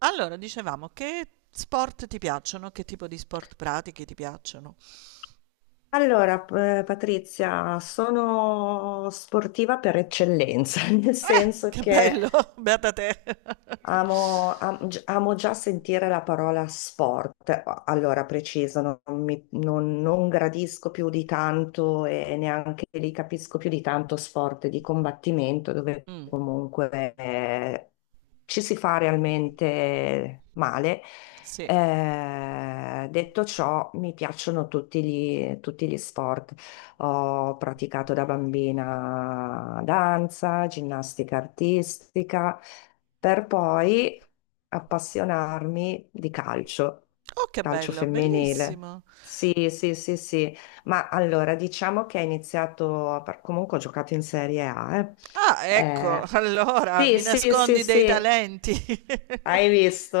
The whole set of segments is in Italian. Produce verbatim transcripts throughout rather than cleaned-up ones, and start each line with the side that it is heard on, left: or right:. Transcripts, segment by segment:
right: Allora, dicevamo, che sport ti piacciono? Che tipo di sport pratichi ti piacciono?
left: Allora, p- eh, Patrizia, sono sportiva per eccellenza, nel senso
right: Che
left: che
right: bello, beata te.
left: amo, am- gi- amo già sentire la parola sport. Allora, preciso, non, mi- non- non gradisco più di tanto e neanche li capisco più di tanto sport di combattimento, dove
right: Mm,
left: comunque eh, ci si fa realmente male.
right: sì.
left: Eh, detto ciò, mi piacciono tutti gli tutti gli sport. Ho praticato da bambina danza, ginnastica artistica, per poi appassionarmi di calcio,
right: Oh, che
left: calcio
right: bello,
left: femminile.
right: bellissimo.
left: Sì, sì, sì, sì. Ma allora diciamo che ho iniziato, per- comunque ho giocato in Serie A, eh.
right: Ah, ecco,
left: Eh,
right: allora
left: sì,
right: mi
left: sì, sì,
right: nascondi dei
left: sì,
right: talenti.
left: hai visto?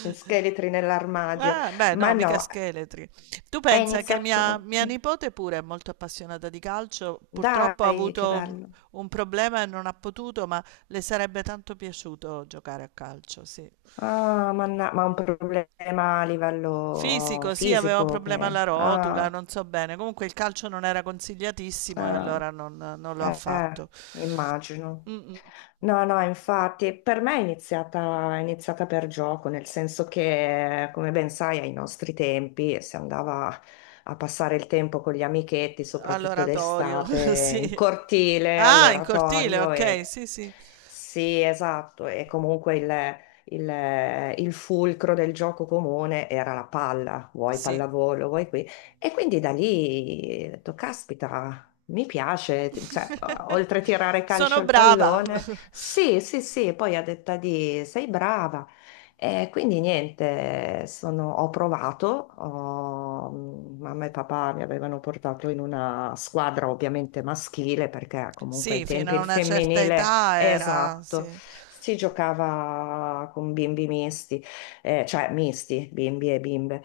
left: Gli scheletri nell'armadio.
right: Ah, beh,
left: Ma
right: no, mica
left: no,
right: scheletri. Tu
left: è
right: pensa che mia,
left: iniziato...
right: mia nipote pure è molto appassionata di calcio, purtroppo ha
left: Dai, che
right: avuto
left: bello.
right: un problema e non ha potuto, ma le sarebbe tanto piaciuto giocare a calcio, sì.
left: Ah, manna- ma un problema a livello
right: Fisico, sì, aveva un
left: fisico
right: problema
left: che...
right: alla rotula,
left: Ah,
right: non so bene. Comunque il calcio non era consigliatissimo e
left: ah.
right: allora non, non lo ha
left: Eh,
right: fatto.
left: immagino.
right: Mm,
left: No, no, infatti per me è iniziata, è iniziata per gioco, nel senso che, come ben sai, ai nostri tempi si andava a passare il tempo con gli amichetti, soprattutto
right: all'oratorio,
left: d'estate, in
right: sì.
left: cortile,
right: Ah, in cortile,
left: all'oratorio
right: ok,
left: e
right: sì, sì,
left: sì, esatto, e comunque il, il- il fulcro del gioco comune era la palla, vuoi
right: sì.
left: pallavolo, vuoi qui. E quindi da lì, ho detto, caspita. Mi piace, t- cioè, o- oltre a tirare calcio
right: Sono
left: al
right: brava.
left: pallone, sì, sì, sì, poi a detta di sei brava. E quindi niente, sono- ho provato, ho- mamma e papà mi avevano portato in una squadra ovviamente maschile, perché comunque ai
right: Sì, fino
left: tempi
right: a
left: il
right: una certa
left: femminile,
right: età era,
left: esatto,
right: sì.
left: si giocava con bimbi misti, eh, cioè misti, bimbi e bimbe.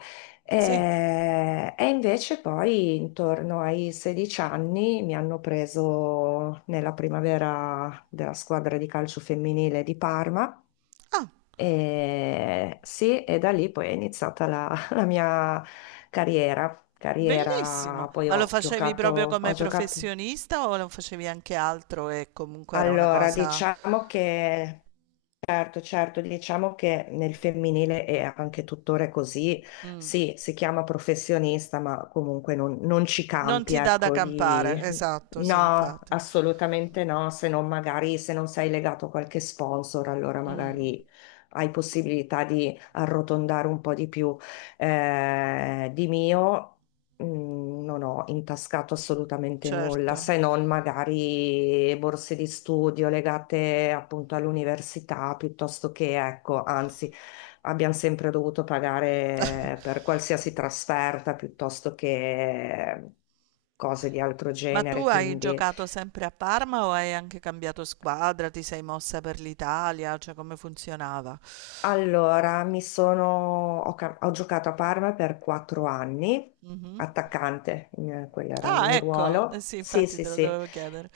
right: Sì.
left: Eh, E, invece poi intorno ai sedici anni mi hanno preso nella primavera della squadra di calcio femminile di Parma
right: Ah,
left: e sì, e da lì poi è iniziata la, la mia carriera.
right: bellissimo.
left: Carriera, poi
right: Ma lo
left: ho
right: facevi
left: giocato,
right: proprio
left: ho
right: come
left: giocato.
right: professionista o lo facevi anche altro e comunque era una
left: Allora,
right: cosa...
left: diciamo che Certo, certo, diciamo che nel femminile è anche tuttora così,
right: Mm.
left: sì, si chiama professionista, ma comunque non, non ci
right: Non
left: campi,
right: ti dà da
left: ecco,
right: campare,
left: di...
right: esatto, sì,
left: No,
right: infatti.
left: assolutamente no, se non magari se non sei legato a qualche sponsor, allora
right: Mm.
left: magari hai possibilità di arrotondare un po' di più eh, di mio. Mm, non ho intascato assolutamente nulla,
right: Certo.
left: se non magari borse di studio legate appunto all'università, piuttosto che, ecco, anzi, abbiamo sempre dovuto pagare per qualsiasi trasferta, piuttosto che cose di altro
right: Ma tu
left: genere.
right: hai
left: Quindi,
right: giocato sempre a Parma o hai anche cambiato squadra? Ti sei mossa per l'Italia? Cioè come funzionava?
left: allora, mi sono, ho, ca- ho giocato a Parma per quattro anni,
right: Mhm.
left: attaccante, eh, quello era il
right: Ah,
left: mio
right: ecco, eh
left: ruolo.
right: sì,
left: Sì,
right: infatti
left: sì,
right: te lo
left: sì.
right: dovevo chiedere.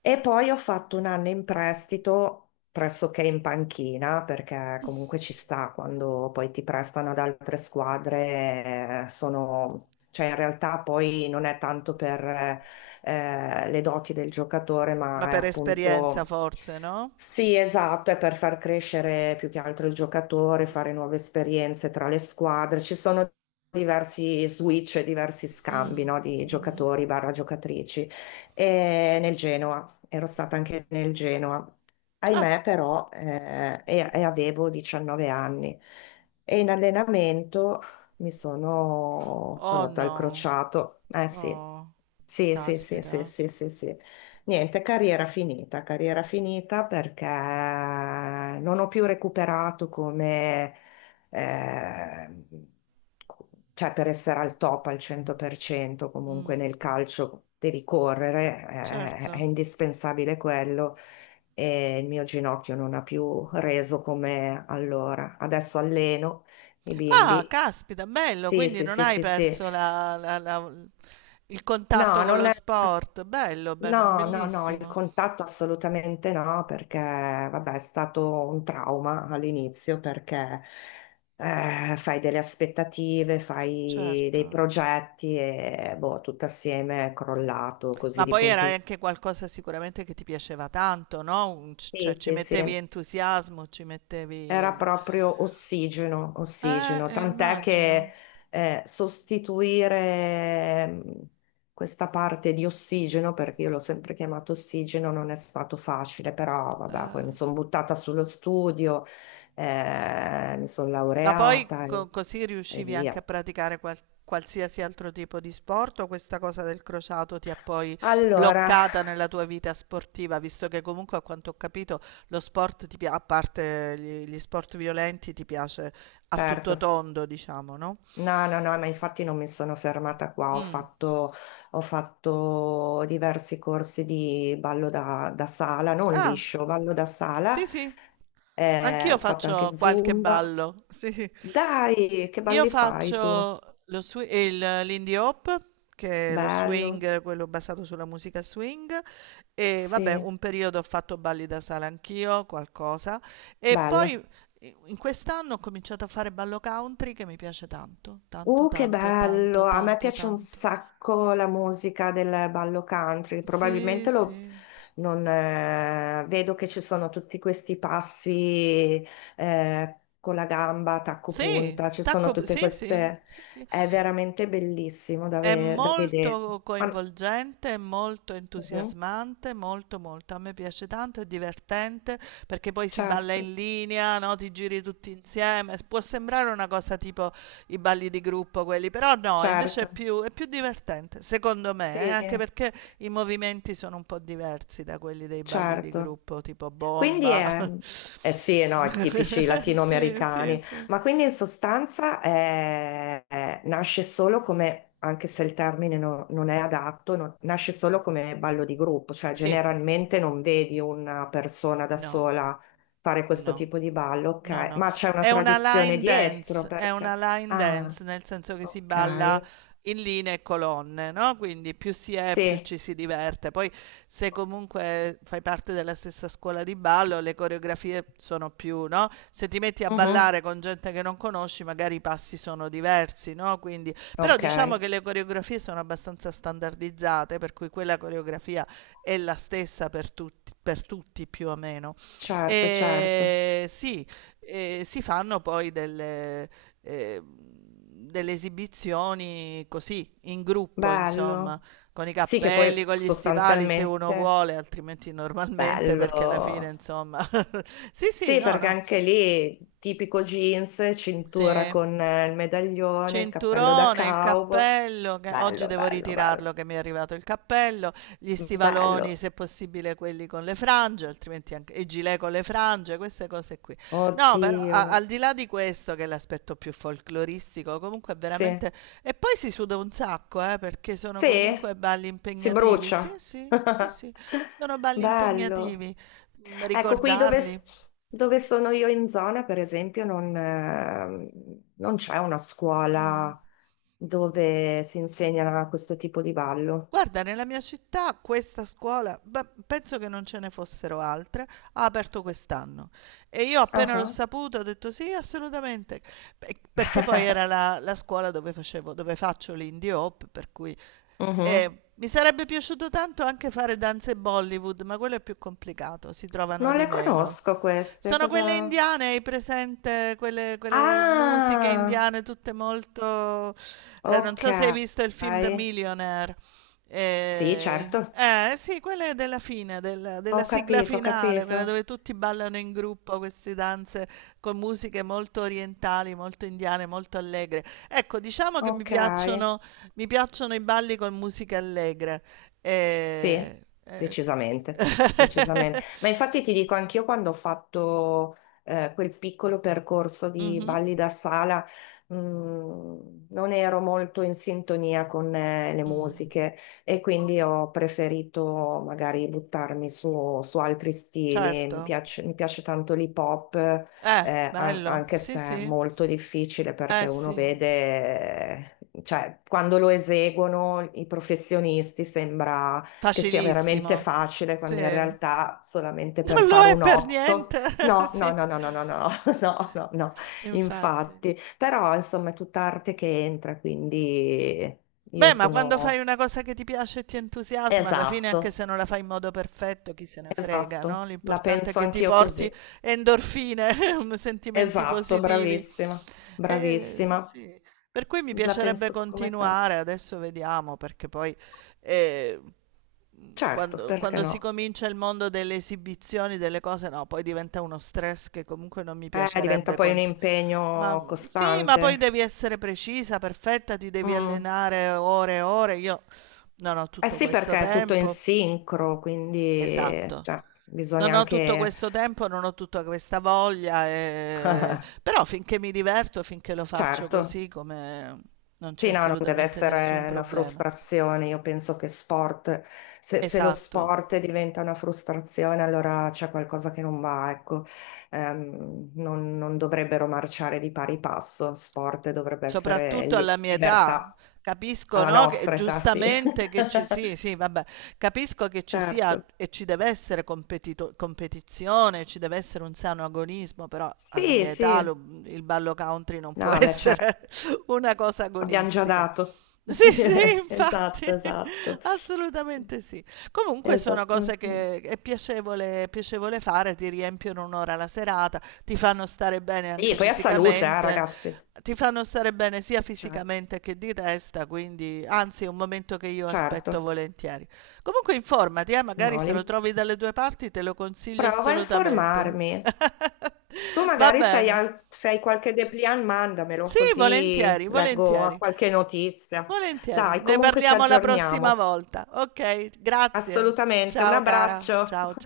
left: E poi ho fatto un anno in prestito pressoché in panchina, perché comunque ci sta quando poi ti prestano ad altre squadre, eh, sono... Cioè, in realtà poi non è tanto per eh, le doti del giocatore,
right: Ma
left: ma è
right: per esperienza
left: appunto...
right: forse, no?
left: Sì, esatto, è per far crescere più che altro il giocatore, fare nuove esperienze tra le squadre. Ci sono diversi switch, diversi scambi, no, di giocatori barra giocatrici e nel Genoa, ero stata anche nel Genoa.
right: Ah,
left: Ahimè, però, eh, e, e avevo diciannove anni e in allenamento mi sono
right: oh
left: rotta il
right: no.
left: crociato. Eh sì,
right: Oh,
left: sì, sì, sì, sì,
right: caspita.
left: sì, sì, sì. Niente, carriera finita, carriera finita perché non ho più recuperato come eh, cioè per essere al top al cento per cento comunque
right: Mm,
left: nel calcio devi correre, eh, è
right: certo.
left: indispensabile quello e il mio ginocchio non ha più reso come allora. Adesso alleno i
right: Ah,
left: bimbi.
right: caspita, bello,
left: Sì,
right: quindi
left: sì,
right: non
left: sì,
right: hai
left: sì, sì.
right: perso la- la- la- il
left: No,
right: contatto con
left: non
right: lo
left: è.
right: sport. Bello, be-
left: No, no, no, il
right: bellissimo.
left: contatto assolutamente no, perché vabbè, è stato un trauma all'inizio perché eh, fai delle aspettative, fai
right: Certo.
left: dei progetti e boh, tutto assieme è crollato così
right: Ma
left: di
right: poi era
left: punti.
right: anche qualcosa sicuramente che ti piaceva tanto, no? Un- c-
left: Sì,
right: cioè ci
left: sì,
right: mettevi
left: sì.
right: entusiasmo, ci
left: Era
right: mettevi...
left: proprio ossigeno,
right: Eh,
left: ossigeno,
right: eh,
left: tant'è che
right: immagino.
left: eh, sostituire mm, questa parte di ossigeno, perché io l'ho sempre chiamato ossigeno, non è stato facile, però vabbè, poi mi
right: Eh.
left: sono buttata sullo studio, eh, mi sono
right: Ma poi
left: laureata e,
right: co- così
left: e
right: riuscivi anche a
left: via.
right: praticare qual- qualsiasi altro tipo di sport o questa cosa del crociato ti ha poi
left: Allora,
right: bloccata nella tua vita sportiva, visto che comunque a quanto ho capito lo sport, ti pia- a parte gli, gli sport violenti, ti piace a tutto
left: certo.
right: tondo, diciamo, no?
left: No, no, no, ma infatti non mi sono fermata qua, ho
right: Mm.
left: fatto, ho fatto diversi corsi di ballo da, da sala, non
right: Ah,
left: liscio, ballo da sala,
right: sì, sì.
left: eh,
right: Anch'io
left: ho fatto
right: faccio
left: anche
right: qualche
left: Zumba.
right: ballo, sì.
left: Dai, che
right: Io
left: balli fai tu?
right: faccio lo swi- il- l'indie hop, che è lo
left: Bello,
right: swing, quello basato sulla musica swing, e vabbè,
left: sì,
right: un periodo ho fatto balli da sala anch'io, qualcosa, e
left: bello.
right: poi eh, in quest'anno ho cominciato a fare ballo country che mi piace tanto, tanto,
left: Uh, che
right: tanto, tanto,
left: bello! A me
right: tanto,
left: piace un
right: tanto.
left: sacco la musica del ballo country.
right: Sì,
left: Probabilmente lo,
right: sì.
left: non, eh, vedo che ci sono tutti questi passi eh, con la gamba, tacco
right: Sì,
left: punta, ci sono
right: tacco,
left: tutte
right: sì, sì,
left: queste.
right: sì, sì.
left: È veramente bellissimo da,
right: È
left: ve- da vedere.
right: molto
left: Ma-
right: coinvolgente, è molto
left: Mhm.
right: entusiasmante, molto molto. A me piace tanto, è divertente perché poi si balla
left: Certo,
right: in linea, no? Ti giri tutti insieme. S- Può sembrare una cosa tipo i balli di gruppo quelli, però no, invece è
left: certo,
right: più, è più divertente, secondo me, eh,
left: sì,
right: anche perché i movimenti sono un po' diversi da quelli dei balli di
left: certo.
right: gruppo, tipo
left: Quindi
right: bomba.
left: è, eh sì, no, è tipici
right: Sì, sì,
left: latinoamericani,
right: sì.
left: ma quindi in sostanza è- è- nasce solo come, anche se il termine no- non è adatto, no- nasce solo come ballo di gruppo, cioè
right: Sì,
left: generalmente non vedi una persona da
right: no,
left: sola fare questo
right: no.
left: tipo di ballo,
right: No,
left: ok,
right: no,
left: ma c'è una
right: è una
left: tradizione
right: line
left: dietro
right: dance, è
left: perché...
right: una line
left: Ah,
right: dance nel senso che si balla
left: ok,
right: in linee e colonne, no? Quindi più si è, più
left: sì,
right: ci si diverte. Poi se comunque fai parte della stessa scuola di ballo, le coreografie sono più, no? Se ti metti a
left: mhm,
right: ballare con gente che non conosci, magari i passi sono diversi, no? Quindi, però
left: ok,
right: diciamo che le coreografie sono abbastanza standardizzate, per cui quella coreografia è la stessa per tutti, per tutti più o meno.
left: certo, certo,
right: E sì. E si fanno poi delle, eh, delle esibizioni così, in gruppo, insomma,
left: bello.
right: con i
left: Sì, che
right: cappelli,
left: poi
right: con gli stivali se uno
left: sostanzialmente...
right: vuole, altrimenti normalmente perché alla fine,
left: Bello.
right: insomma. Sì, sì,
left: Sì,
right: no,
left: perché
right: no.
left: anche lì tipico jeans, cintura
right: Se
left: con eh, il medaglione, il cappello da
right: Cinturone, il
left: cowboy.
right: cappello, che oggi
left: Bello,
right: devo
left: bello,
right: ritirarlo
left: bello.
right: che mi è arrivato il cappello, gli stivaloni
left: Bello.
right: se possibile quelli con le frange, altrimenti anche i gilet con le frange, queste cose qui. No, però
left: Oddio.
right: a- al di là di questo che è l'aspetto più folcloristico, comunque è
left: Sì.
right: veramente... E poi si suda un sacco, eh, perché sono
left: Sì?
right: comunque balli
left: Si
right: impegnativi. Sì,
left: brucia.
right: sì, sì, sì, sono balli
left: Bello.
right: impegnativi, mm,
left: Ecco, qui dove,
right: ricordarli.
left: dove sono io in zona, per esempio, non, ehm, non c'è una
right: Mm.
left: scuola dove si insegna questo tipo di ballo.
right: Guarda, nella mia città questa scuola, beh, penso che non ce ne fossero altre, ha aperto quest'anno e io appena l'ho
left: Ah.
right: saputo ho detto sì, assolutamente. Pe- perché poi era la, la scuola dove facevo, dove faccio l'indie hop, per cui
left: Mhm.
right: eh, mi sarebbe piaciuto tanto anche fare danze Bollywood, ma quello è più complicato, si trovano
left: Non
right: di
left: le
right: meno.
left: conosco queste,
right: Sono quelle
left: cosa...
right: indiane, hai presente? Quelle, quelle musiche
left: Ah,
right: indiane, tutte molto... eh, non
left: ok.
right: so se hai visto il film The Millionaire.
left: Sì,
right: Eh,
left: certo,
right: eh, sì, quella è della fine, della,
left: ho
right: della sigla
left: capito, ho
right: finale, quella
left: capito.
right: dove tutti ballano in gruppo queste danze con musiche molto orientali, molto indiane, molto allegre. Ecco, diciamo che mi
left: Ok.
right: piacciono, mi piacciono i balli con musica allegra.
left: Sì,
right: Eh, eh.
left: decisamente, decisamente. Ma infatti ti dico, anch'io quando ho fatto eh, quel piccolo percorso di
right: Mhm,
left: balli da sala, mh, non ero molto in sintonia con eh, le
right: mm,
left: musiche e quindi
right: mm.
left: ho preferito magari buttarmi su, su altri stili. Mi
right: Certo.
left: piace, mi piace tanto l'hip hop,
right: Eh,
left: eh, an-
right: bello.
left: anche
right: Sì,
left: se è
right: sì.
left: molto difficile
right: Eh
left: perché uno
right: sì,
left: vede... eh, Cioè, quando lo eseguono i professionisti sembra che sia veramente
right: facilissimo.
left: facile, quando in
right: Sì.
left: realtà solamente per
right: Non lo
left: fare
right: è
left: un
right: per
left: otto.
right: niente,
left: No, no,
right: sì,
left: no, no, no, no, no, no, no, no,
right: infatti.
left: infatti. Però insomma è tutta arte che entra, quindi io
right: Beh, ma quando fai
left: sono...
right: una cosa che ti piace e ti entusiasma, alla fine, anche
left: Esatto,
right: se non la fai in modo perfetto, chi se ne frega, no?
left: esatto, la
right: L'importante è
left: penso
right: che ti
left: anch'io
right: porti
left: così.
right: endorfine, sentimenti
left: Esatto,
right: positivi.
left: bravissima,
right: Eh,
left: bravissima.
right: sì. Per cui mi
left: La
right: piacerebbe
left: penso come te.
right: continuare, adesso vediamo, perché poi eh,
left: Certo,
right: quando,
left: perché
right: quando si
left: no?
right: comincia il mondo delle esibizioni, delle cose, no, poi diventa uno stress che comunque non mi
left: Eh, diventa
right: piacerebbe
left: poi un
right: conti- ma,
left: impegno
right: mhmm, sì, ma poi
left: costante.
right: devi essere precisa, perfetta, ti devi
left: Mm.
right: allenare ore e ore. Io non ho
left: Eh
right: tutto
left: sì,
right: questo
left: perché è tutto in
right: tempo.
left: sincro, quindi
right: Esatto.
left: cioè,
right: Non
left: bisogna
right: ho tutto
left: anche...
right: questo tempo, non ho tutta questa voglia, ehm, però finché mi diverto, finché lo faccio
left: Certo,
right: così, come non c'è
left: sì, no, non deve
right: assolutamente nessun
left: essere una
right: problema.
left: frustrazione. Io penso che sport, se, se lo
right: Esatto.
left: sport diventa una frustrazione, allora c'è qualcosa che non va, ecco. Ehm, non, non dovrebbero marciare di pari passo, sport dovrebbe essere
right: Soprattutto alla
left: li-
right: mia età,
left: libertà,
right: capisco,
left: alla
right: no, che
left: nostra età, sì.
right: giustamente che ci sì, sì, vabbè, capisco che ci sia
left: Certo.
right: e ci deve essere competito- competizione, ci deve essere un sano agonismo, però alla
left: Sì,
right: mia età
left: sì.
right: lo- il ballo country non può
left: No, beh, certo.
right: essere una cosa
left: Abbiamo già
right: agonistica.
left: dato.
right: Sì, sì, infatti,
left: Esatto, esatto.
right: assolutamente sì. Comunque sono cose
left: Esattamente.
right: che è piacevole, piacevole fare, ti riempiono un'ora la serata, ti fanno stare bene
left: E
right: anche
left: poi a salute, eh,
right: fisicamente,
left: ragazzi.
right: ti fanno stare bene sia
left: Cioè,
right: fisicamente che di testa, quindi anzi è un momento che io aspetto
left: certo,
right: volentieri. Comunque informati, eh, magari
left: no,
right: se
left: li-
right: lo trovi dalle due parti te lo consiglio
left: prova a
right: assolutamente.
left: informarmi. Tu
right: Va
left: magari sei
right: bene.
left: al- se hai qualche dépliant, mandamelo
right: Sì,
left: così
right: volentieri,
left: leggo a
right: volentieri,
left: qualche notizia.
right: volentieri.
left: Dai,
right: Ne
left: comunque ci
right: parliamo la prossima
left: aggiorniamo.
right: volta. Ok, grazie.
left: Assolutamente, un
right: Ciao cara,
left: abbraccio.
right: ciao ciao.